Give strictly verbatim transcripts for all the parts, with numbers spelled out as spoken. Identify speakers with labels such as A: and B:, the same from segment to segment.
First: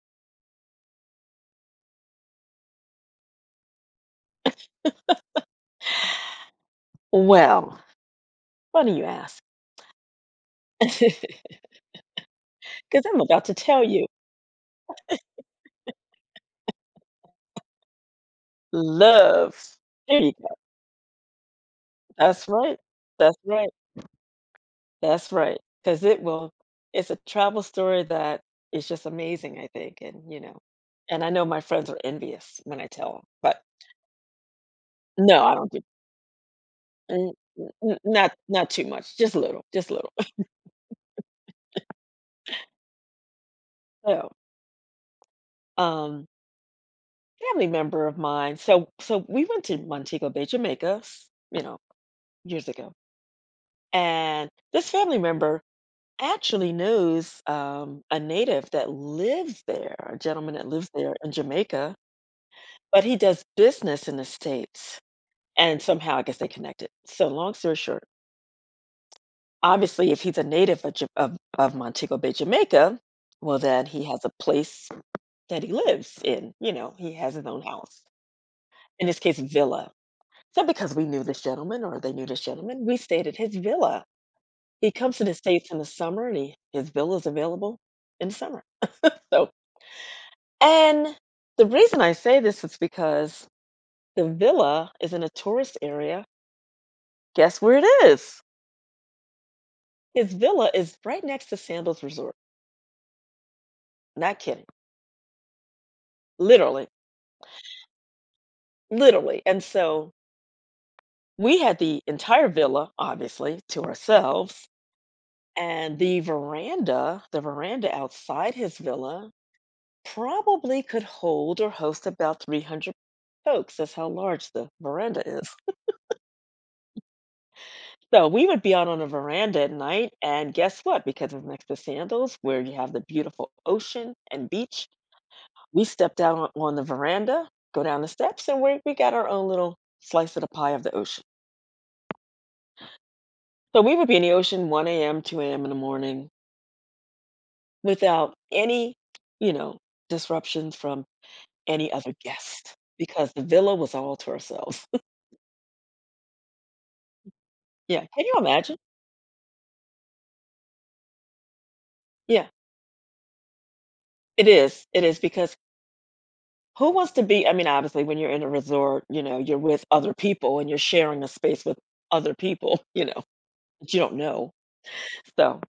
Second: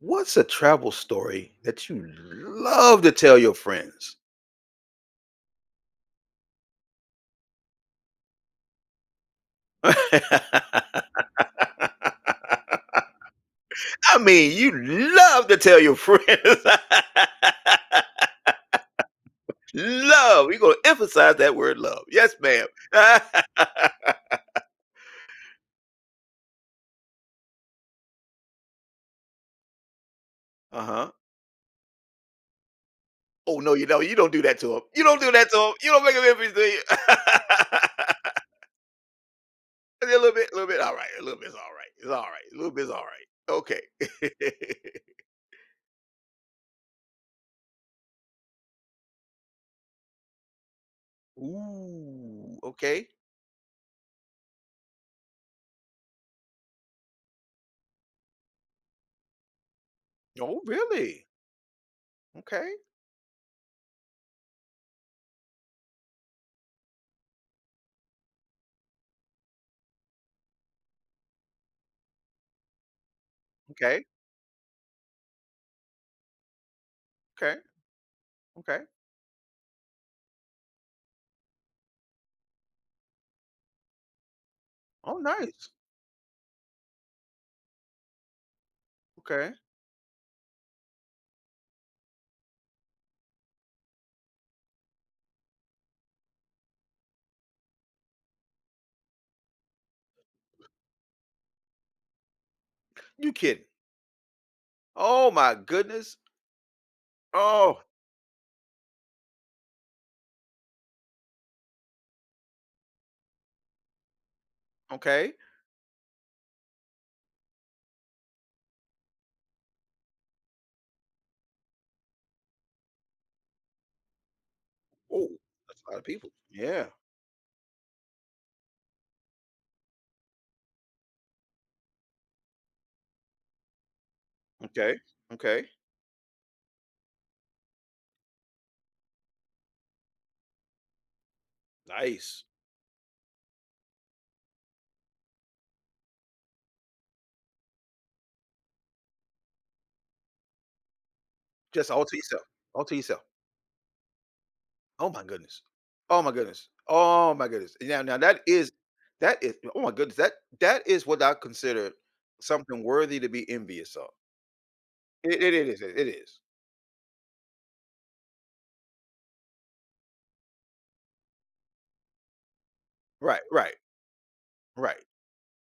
A: What's a travel story that you love to tell your friends?
B: Well, funny you ask,
A: I
B: because 'cause I'm about to tell you,
A: mean, you love to tell your friends.
B: love. There you
A: Love.
B: go.
A: We're gonna emphasize that word love. Yes,
B: That's
A: ma'am.
B: right. That's right.
A: uh-huh.
B: That's right. Because it will it's a travel story that is just amazing, I think, and, you know and I know my friends are envious when I tell 'em,
A: Oh
B: but
A: no, you don't. You don't do that to him. You don't do
B: no,
A: that
B: I
A: to
B: don't
A: him.
B: do
A: You don't make him envious, do you?
B: n n n not not too much, just a little, just a
A: A
B: little.
A: little bit, a little bit. All right, a little bit's all right. It's all right. A little bit's all right. Okay.
B: So, um, family member of mine so so we went to Montego Bay, Jamaica, s you know,
A: Ooh.
B: years ago,
A: Okay.
B: and this family member actually knows, um, a native that lives there, a gentleman
A: Oh,
B: that lives there
A: really?
B: in Jamaica,
A: Okay.
B: but he does business in the States, and somehow I guess they connected. So long story short, obviously, if he's a native of Ja of of Montego Bay, Jamaica, well, then
A: Okay,
B: he has a place that he lives in, you know, he has his
A: okay,
B: own house,
A: okay.
B: in this case, villa. So because we knew this gentleman or they knew this gentleman, we stayed at his villa. He comes
A: Oh,
B: to the
A: nice.
B: States in the summer, and he his villa is available in the summer. So
A: Okay.
B: And the reason I say this is because the villa is in a tourist area. Guess where it is? His villa is right next to Sandals Resort.
A: You kidding?
B: Not kidding.
A: Oh my goodness.
B: Literally.
A: Oh,
B: Literally. And so we had the entire villa, obviously, to ourselves.
A: okay.
B: And the veranda, the veranda outside his villa, probably could hold or host about three hundred folks. That's how large the veranda
A: Oh,
B: is.
A: that's a lot of people. Yeah.
B: So we would be out on a veranda at night, and guess what? Because it's next to Sandals, where you have the beautiful ocean and beach,
A: Okay. Okay.
B: we stepped out on, on the veranda, go down the steps, and we we got our own little slice of the pie of the ocean.
A: Nice.
B: So we would be in the ocean one a m, two a m in the morning without any, you know, disruptions from
A: Just
B: any
A: all
B: other
A: to yourself.
B: guest
A: All to yourself.
B: because the villa was all to ourselves.
A: Oh my goodness. Oh my goodness. Oh my goodness.
B: yeah.
A: Now, now
B: Can you
A: that is
B: imagine?
A: that is. Oh my goodness. That that is what I consider
B: Yeah.
A: something worthy to be envious of.
B: It is. It is
A: It, it
B: because
A: is. It is.
B: Who wants to be I mean, obviously, when you're in a resort, you know, you're with other people and you're sharing a space with other people, you know,
A: Right. Right.
B: that you don't know.
A: Right.
B: So,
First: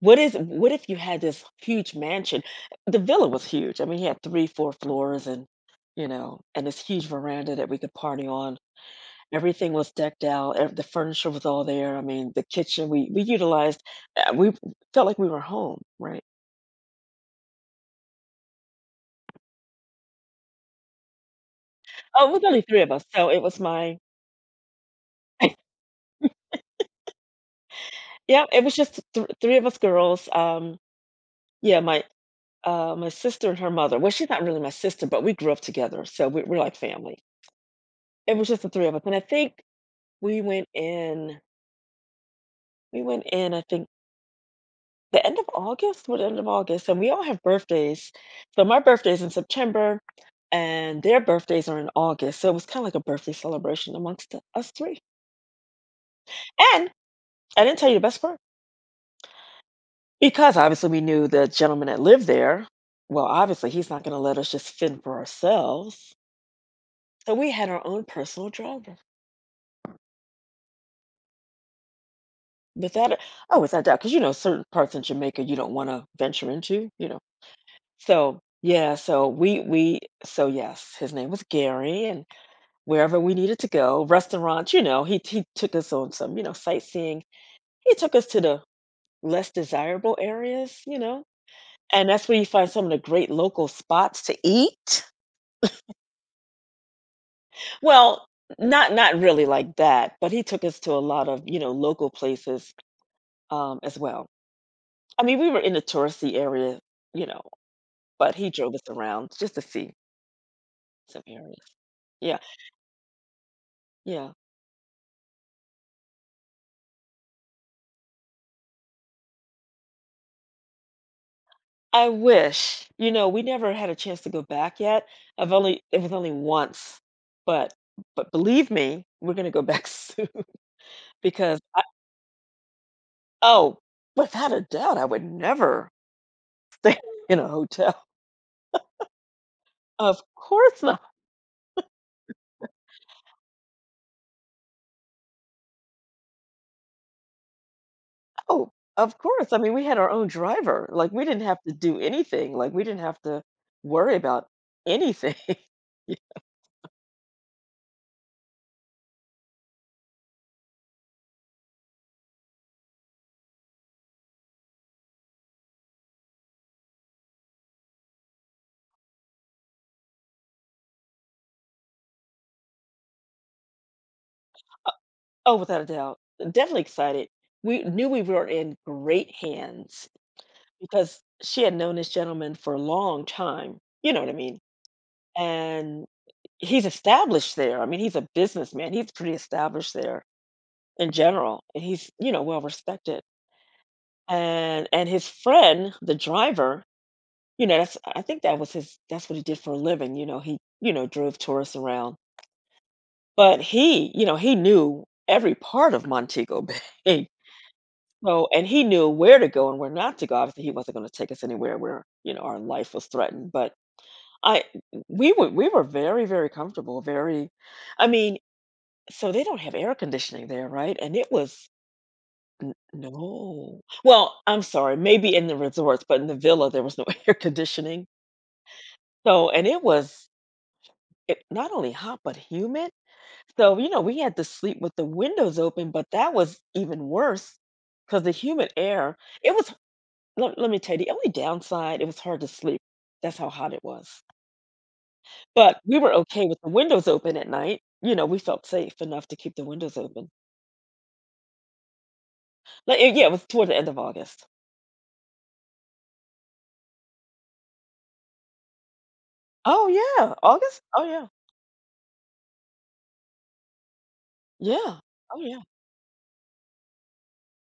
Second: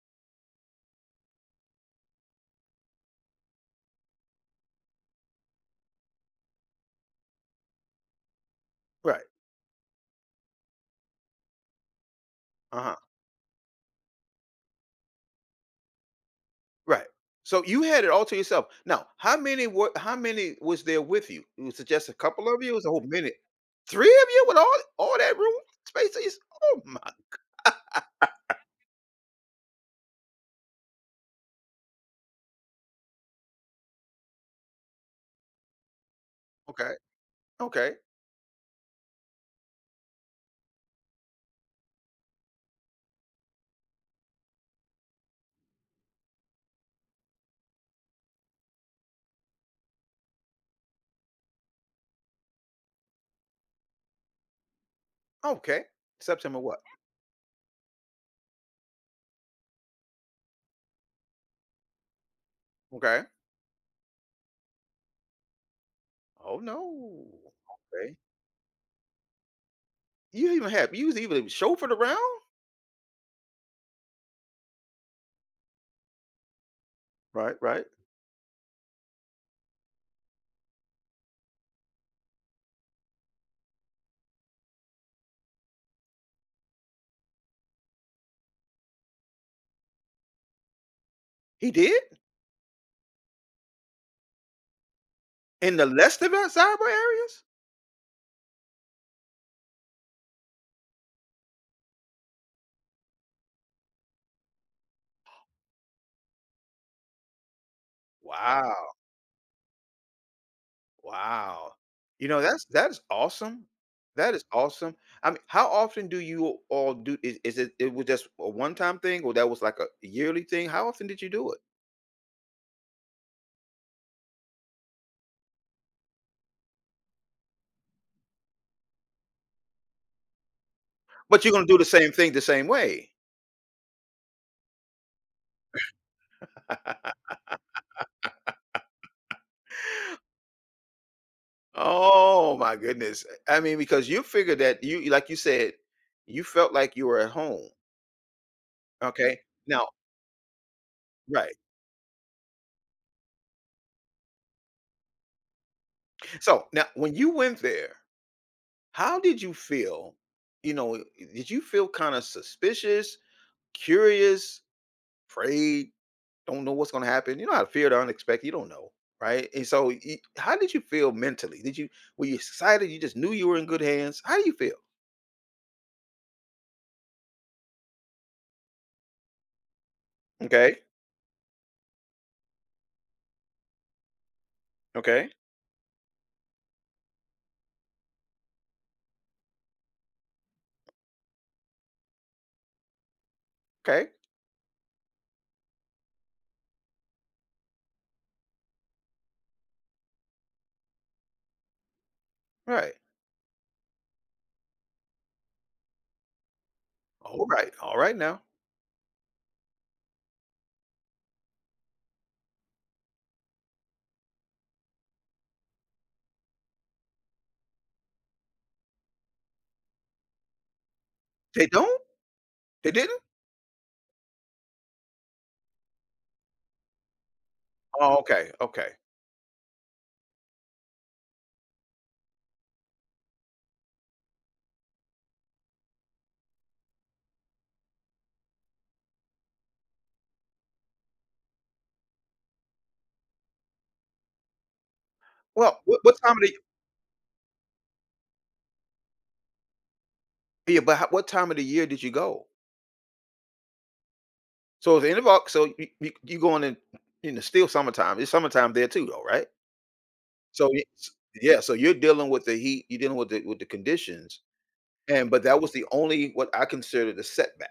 B: what is what if you had this huge mansion? The villa was huge. I mean, he had three, four floors and, you know, and this huge veranda that we could party on.
A: Right.
B: Everything was decked out. Ev The furniture was all there. I mean, the
A: Uh
B: kitchen,
A: huh.
B: we we utilized uh, we felt like we were home, right?
A: Right. So you had it all to yourself. Now, how many were how many was there with you? It was just a
B: Oh, it was
A: couple of
B: only
A: you? It
B: three
A: was a
B: of
A: whole
B: us. So,
A: minute.
B: it was my
A: three of you with all all that room space? To yours- Oh my.
B: yeah, it was just th three of us girls, um Yeah, my uh, my sister and her mother. Well, she's not really my sister, but we grew up together, so we, we're like
A: Okay.
B: family.
A: Okay.
B: It was just the three of us, and I think we went in. We went in. I think the end of August. What end of August? And we all have birthdays. So my birthday's in September, and their birthdays are in August. So it was kind of like a birthday celebration amongst the- us three.
A: Okay. September what?
B: And I didn't tell you the best part because obviously we knew the gentleman that lived there.
A: Okay.
B: Well, obviously he's not going to let us just fend for ourselves.
A: Oh
B: So
A: no.
B: we had our own
A: Okay.
B: personal driver.
A: You even have you was even chauffeured around?
B: But that Oh, without doubt, because you know, certain parts in Jamaica you don't wanna venture into, you know?
A: Right, right.
B: So, yeah, so we we so, yes, his name was Gary, and wherever we needed to go, restaurants, you know, he he took us on some, you know, sightseeing. He took us to the less desirable areas, you know?
A: He did?
B: And that's where you find some of the great local spots to eat.
A: In the less developed cyber areas?
B: Well, not not really like that, but he took us to a lot of, you know, local places, um, as well. I mean, we were in the touristy area, you know. But he drove us
A: Wow.
B: around just to see some areas.
A: Wow. You
B: Yeah,
A: know, that's that's awesome.
B: yeah.
A: That is awesome. I mean, how often do you all do is, is it it was just a one-time thing or that was like a yearly thing? How often did you do it?
B: I wish. You know, we never had a chance to go back yet. I've only It was only once, but but believe me, we're gonna go back soon
A: But you're
B: because
A: gonna do
B: I
A: the same thing the same way.
B: oh, without a doubt, I would never stay in a hotel. Of course not.
A: Oh my goodness. I mean, because you figured that you like you said, you felt like you were at home.
B: Oh, of
A: Okay.
B: course. I mean, we
A: Now,
B: had our own driver. Like we didn't
A: right.
B: have to do anything. Like we didn't have to worry about anything.
A: So now when you went there, how did you feel? You know, did you feel kind of suspicious, curious, afraid? Don't know what's going to happen. You know how to fear the unexpected. You don't know, right? And so, y- how did you feel mentally? Did you Were you excited? You just knew you were in good hands. How do you feel?
B: Oh, without a doubt. Definitely excited. We knew we were in great hands
A: Okay,
B: because she had known this gentleman for a long time. You know what I mean?
A: okay,
B: And he's established there. I mean, he's a businessman. He's pretty established there in general, and he's, you know, well respected.
A: okay,
B: And and his friend, the driver, you know, that's I think that was his that's what he did for a living. You know, he, you know, drove tourists around.
A: right,
B: But he, you know, he knew every part of Montego Bay.
A: all right, all right. Now
B: So and he knew where to go and where not to go. Obviously, he wasn't gonna take us anywhere where, you know, our life was threatened, but I we were we were very, very comfortable, very I mean, so they don't have air conditioning there, right? And it
A: they
B: was
A: don't.
B: n
A: They didn't.
B: no. Well, I'm sorry, maybe in the resorts, but in the villa, there was no air conditioning.
A: Oh, okay, okay.
B: So and it was it not only hot, but humid. So, you know, we had to sleep with the windows open, but that was even worse because the humid air, it was, let, let me tell you, the only downside, it was hard to sleep. That's how hot it was.
A: Well,
B: But we
A: what,
B: were
A: what time of
B: okay
A: the
B: with the windows open at night. You know, we felt safe enough to keep the windows open.
A: yeah? But how, what time of the year did you go?
B: Like, yeah, it was toward the end of August.
A: So it's the end of August. So you, you, you going in? You know, still summertime. It's summertime there too, though, right?
B: Oh, yeah.
A: So
B: August?
A: y-
B: Oh,
A: s-
B: yeah.
A: yeah. So you're dealing with the heat. You're dealing with the with the conditions.
B: Yeah.
A: And
B: Oh,
A: but that
B: yeah.
A: was the only what I considered a setback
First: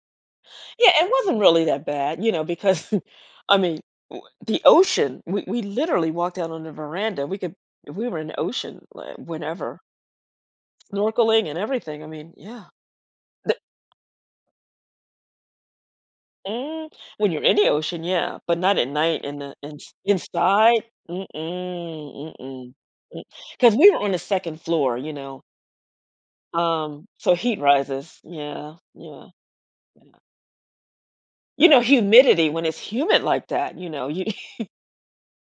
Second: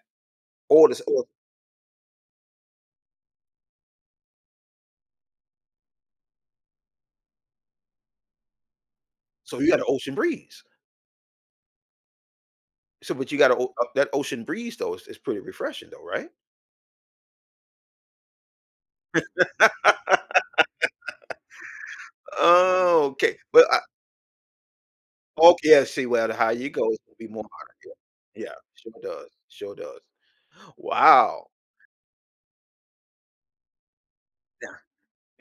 A: or
B: Yeah.
A: this
B: It
A: or
B: wasn't really that bad, you know, because, I mean, w- the ocean, we, we literally walked out on the veranda. We could, we were in the ocean like,
A: so you got
B: whenever.
A: an ocean breeze.
B: Snorkeling and everything, I mean, yeah.
A: So but you got
B: The
A: a o uh, that ocean breeze though is is pretty refreshing though, right?
B: mm, when you're in the ocean, yeah, but not at night in the ins inside? Mm-mm, mm-mm,
A: Oh,
B: mm.
A: okay. But
B: 'Cause
A: I
B: we were on the second floor, you know,
A: oh, yeah, see, well, the higher you go, it's
B: um,
A: gonna be
B: so
A: more
B: heat
A: hotter,
B: rises,
A: yeah. Yeah,
B: yeah,
A: sure
B: yeah,
A: does, sure does.
B: yeah.
A: Wow.
B: You know, humidity when it's humid like that, you know, you
A: Now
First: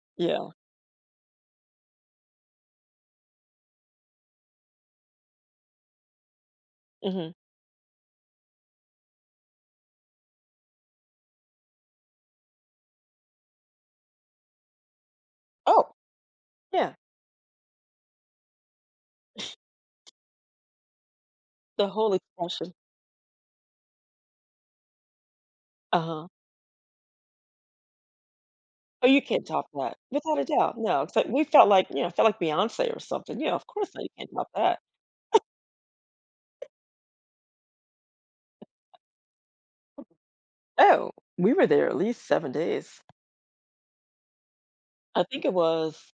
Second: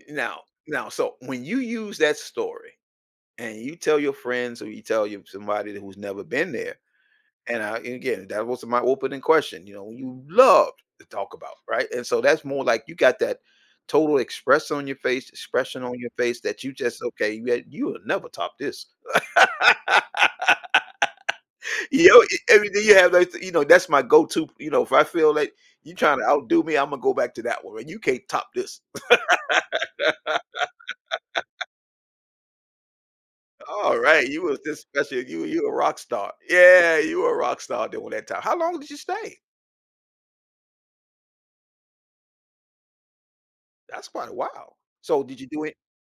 A: now
B: yeah,
A: now, so when you use that story and you tell your friends or you tell your somebody who's never been there.
B: mhm.
A: And I, and again, that was my opening question. You know, you loved to talk about, right? And so that's more like you got that total express on your face, expression
B: Oh,
A: on your face that you
B: yeah,
A: just okay. You had, you will never top this.
B: the
A: You
B: whole
A: know,
B: expression.
A: everything you have, like, you know, that's my go-to. You know, if I feel like you trying to
B: Uh-huh.
A: outdo me, I'm gonna go back to that one. And you can't top this.
B: Oh, you can't top that, without a doubt, no, it's like we felt like, you know, felt like Beyoncé or something, yeah, of course,
A: All
B: not. You
A: right,
B: can't
A: you
B: top
A: was
B: that.
A: this special. You you a rock star. Yeah, you were a rock star during that time. How long did you stay?
B: Oh, we were there at least seven days.
A: That's quite a while. So
B: I
A: did
B: think
A: you
B: it
A: do
B: was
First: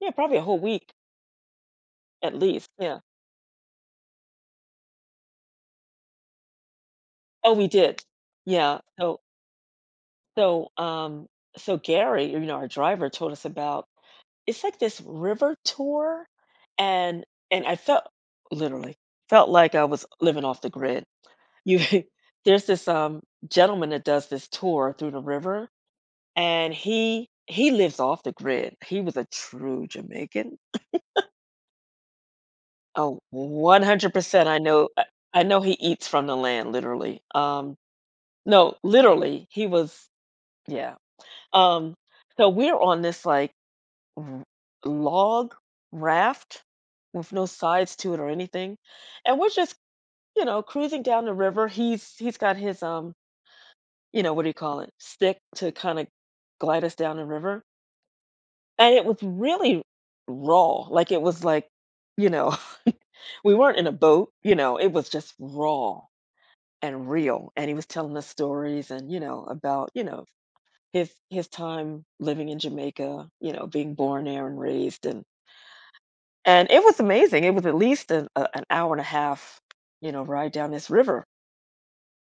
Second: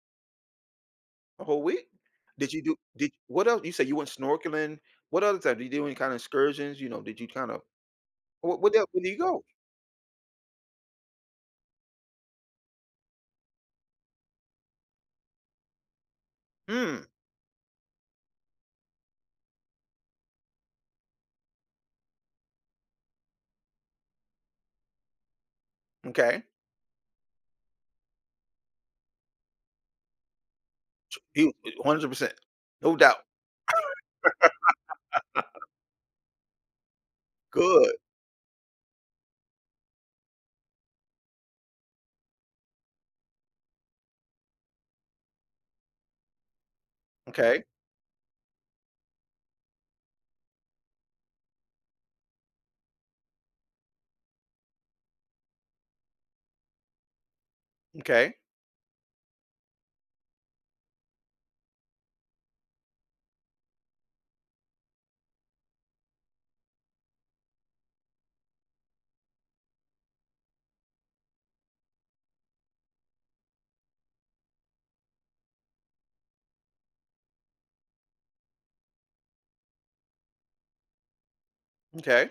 B: yeah, probably a whole week
A: a whole week?
B: at
A: Did you
B: least,
A: do
B: yeah.
A: did what else? You said you went snorkeling. What other time? Did you do any kind of excursions? You know, did you kind
B: Oh,
A: of
B: we did.
A: what what
B: Yeah,
A: else where did you
B: so
A: go?
B: so, um, so Gary, you know, our driver told us about it's like this river tour,
A: Hmm.
B: and and I felt literally, felt like I was living off the grid. You there's this, um, gentleman that does this tour through the river,
A: Okay.
B: and he he lives off the grid. He was a true Jamaican.
A: You one hundred percent. No doubt.
B: Oh, one hundred percent. I know I I know he eats from the land, literally. Um,
A: Good.
B: no, literally, he was yeah. Um, so we're on this, like, r log raft with no
A: Okay.
B: sides to it or anything, and we're just, you know, cruising down the river. He's he's got his, um, you know, what do you call it, stick to kinda glide us down the river,
A: Okay.
B: and it was really raw, like, it was like, you know, we weren't in a boat, you know, it was just raw and real. And he was telling us stories and, you know, about, you know, his his time living in Jamaica, you know, being born there and raised and and it was amazing. It was at least an, a, an hour and a half, you know, ride down this river.
A: Okay.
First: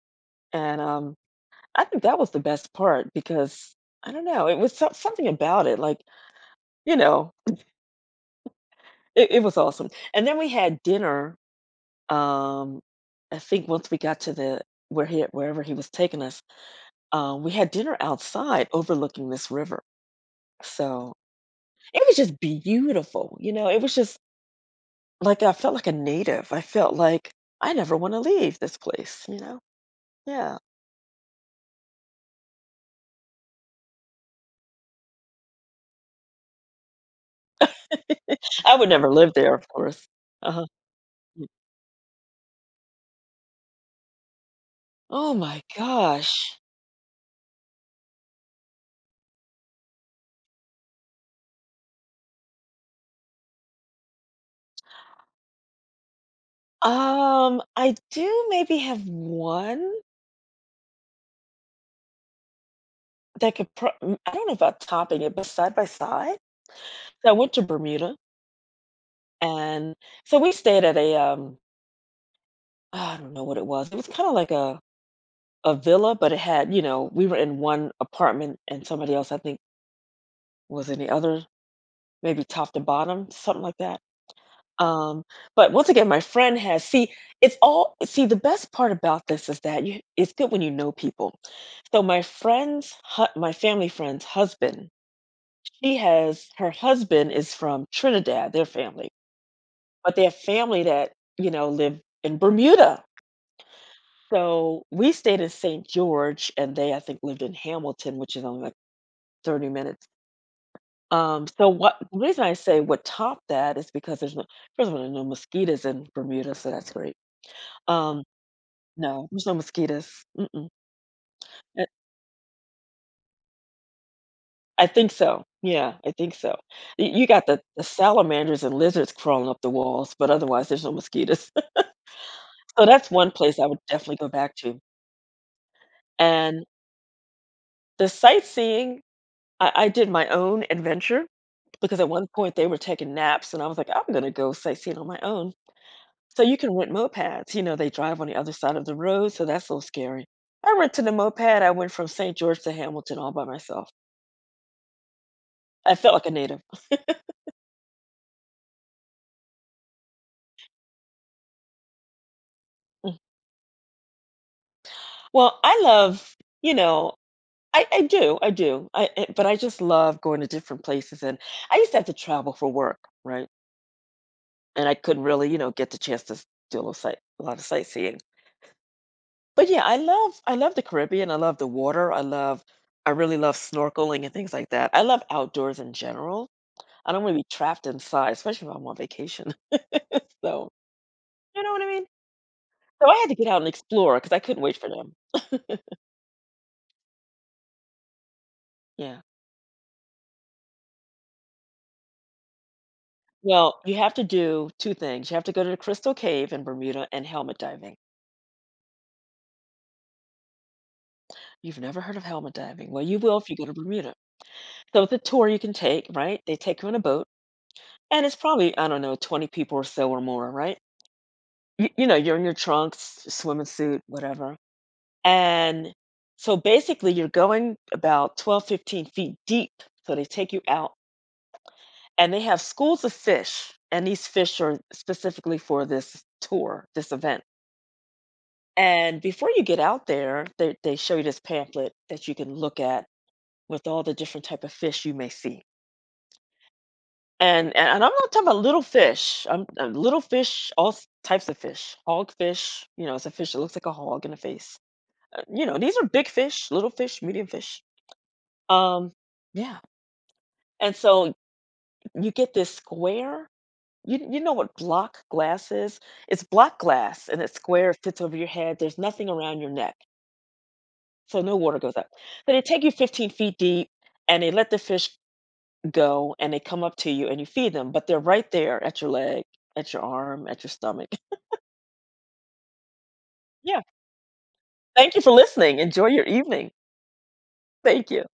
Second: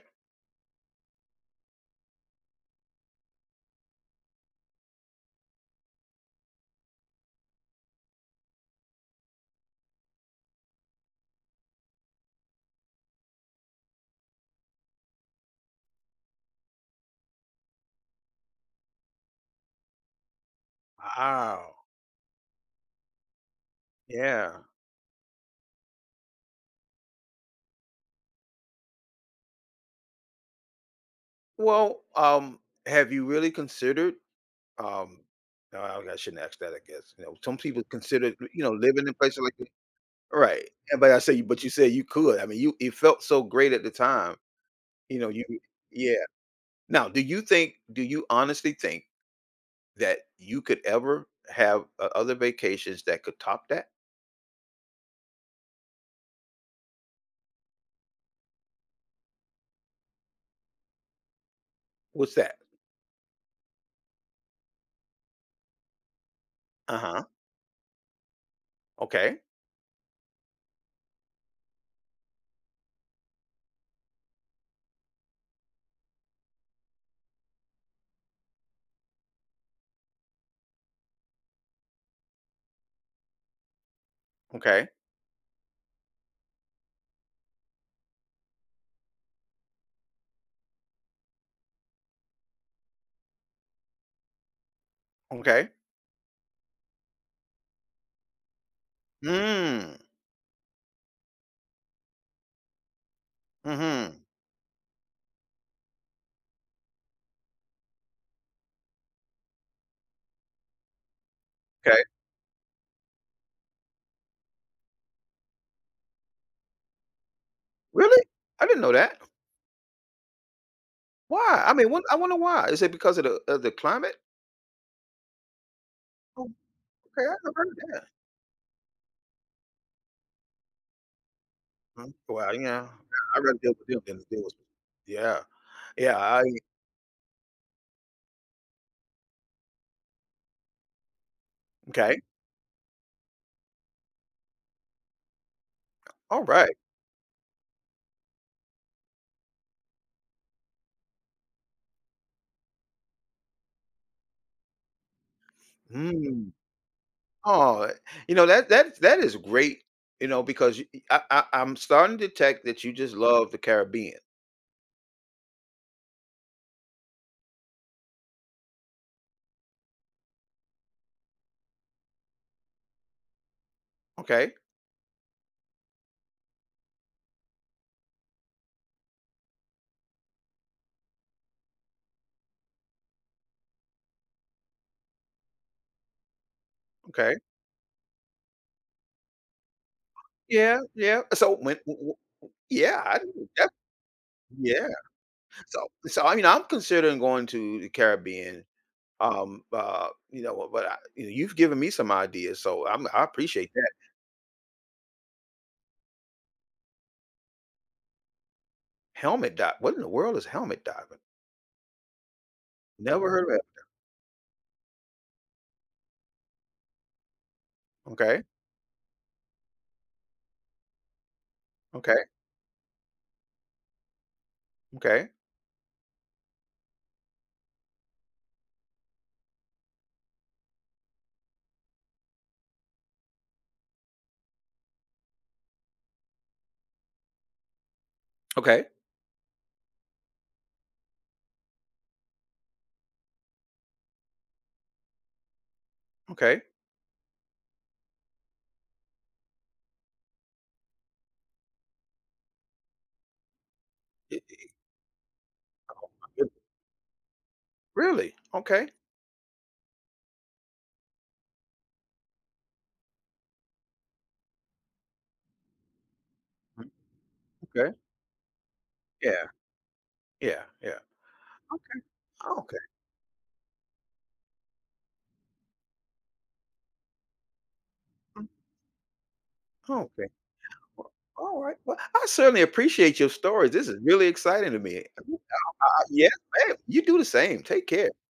B: And um I think that was the best part because I don't know, it was so, something about it like, you know, it, it was awesome. And then we had dinner um I think once we got to the where he wherever he was taking us, uh, we had dinner outside overlooking this river. So,
A: Wow.
B: it was just beautiful, you know, it was just
A: Yeah.
B: like I felt like a native. I felt like I never wanna leave this place, you know? Yeah.
A: Well, um, have you really considered? Um, no, I I shouldn't ask that. I guess you know some people consider you know
B: I would
A: living
B: never
A: in
B: live
A: places
B: there,
A: like that.
B: of course. Uh-huh.
A: Right. And but I say,
B: Mm.
A: but you said you could. I mean, you it felt so great at the time. You know,
B: Oh
A: you
B: my
A: yeah.
B: gosh.
A: Now, do you think do you honestly think that you could ever have o other vacations that could top that?
B: Um, I do maybe have one
A: What's that?
B: that could pro mm, I don't know about topping it, but side by side.
A: Uh-huh.
B: So I went to Bermuda,
A: Okay.
B: and so we stayed at a, um, I don't know what it was. It was kinda like a a villa, but it had, you know, we were in one apartment and somebody else, I think Was any other maybe top to bottom, something like that.
A: Okay.
B: Um, but once again, my friend has see, it's all see, the best part about this is that you it's good when you know people. So my friend's hu my family friend's husband,
A: Okay.
B: she has her husband is from Trinidad, their family,
A: Mm.
B: but they have family that, you know, live in Bermuda.
A: Mhm.
B: So we stayed in Saint George and they, I think, lived in Hamilton, which is only like thirty minutes. Um, so what
A: Okay.
B: the reason I say what topped that is because there's no, first of all, there no mosquitoes in Bermuda, so that's great.
A: Really?
B: Um,
A: I didn't know that.
B: no, there's no mosquitoes. Mm-mm.
A: Why? I
B: I
A: mean, what I wonder why. Is it because of the of the climate?
B: I think so. Yeah, I think
A: Oh,
B: so. Y-
A: okay.
B: You
A: I
B: got
A: never
B: the,
A: heard of
B: the
A: that.
B: salamanders and lizards crawling up the walls, but otherwise there's no mosquitoes.
A: Mm, well,
B: So
A: yeah.
B: that's one
A: I'd rather
B: place I
A: deal
B: would
A: with them
B: definitely
A: than to
B: go
A: deal with
B: back to.
A: yeah. Yeah, I
B: And the sightseeing, I, I did my own adventure because at
A: okay.
B: one point they were taking naps and I was like, I'm gonna go sightseeing on my own. So you can
A: Alright.
B: rent mopeds. You know, they drive on the other side of the road, so that's so scary. I rented a moped. I went from Saint George to Hamilton all by myself. I felt like a
A: Hmm.
B: native.
A: Oh, you know that that that is great. You know because you- I, I I'm starting to detect that you just
B: Mm.
A: love the Caribbean.
B: Well, I love, you know, I, I do, I do. I I- but I just love going to different places, and I used to have to travel for work, right?
A: Okay,
B: And I couldn't really, you know, get the chance to s- do a little sight a lot of sightseeing. But yeah, I love I love the Caribbean. I love the water. I love I really love snorkeling and things like that. I love outdoors in general. I don't
A: okay,
B: wanna be trapped inside, especially if I'm on vacation. So
A: yeah, yeah. So
B: you know
A: when,
B: what I
A: w-
B: mean?
A: w- yeah,
B: So I
A: I,
B: had to get
A: do,
B: out and explore because I couldn't wait
A: yeah.
B: for them.
A: So so I mean I'm considering going to the Caribbean.
B: Yeah.
A: Um, uh, you know, but I, you know, you've given me some ideas, so I'm I appreciate
B: Well,
A: that.
B: you have to do two things. You have to go to the Crystal Cave in Bermuda and helmet diving.
A: Helmet dive. What in the world is helmet diving?
B: You've never heard of helmet diving? Well, you
A: Never
B: will
A: heard
B: if
A: of
B: you
A: it.
B: go to Bermuda. So it's a tour you can take, right? They take you on a boat, and it's
A: Okay,
B: probably, I don't know, twenty people or so or more, right? You you know,
A: okay,
B: you're in your trunks, swimming suit, whatever,
A: okay,
B: and so basically, you're going about twelve fifteen feet deep. So they take you out and they have schools of fish, and these fish are specifically for this tour, this event.
A: okay,
B: And before you get out there, they, they show you this pamphlet that you can look at with all the different type of fish you may see.
A: okay.
B: And and, and I'm not talking about little fish. I'm, uh, little fish, all s- types of fish. Hogfish, you know, it's a fish that looks like a hog in the
A: Y-
B: face. Uh, You know, these are big
A: y-
B: fish, little fish, medium fish.
A: Really? Okay,
B: Um, yeah. And so you get this square. You you know what block glass is? It's block glass and it's
A: okay,
B: square, fits over your head. There's nothing
A: yeah.
B: around your neck,
A: Yeah, yeah.
B: so no water goes
A: Okay.
B: up. So they
A: Okay.
B: take you fifteen feet deep and they let the fish go and they come up to you and you feed them, but they're
A: Mm,
B: right there at your leg, at your
A: okay.
B: arm, at your stomach.
A: Well, alright. Well, I certainly appreciate your stories.
B: Yeah.
A: This is really exciting to me.
B: Thank you for
A: Uh,
B: listening. Enjoy your
A: yes,
B: evening.
A: ma'am. You do the same. Take
B: Thank
A: care.
B: you.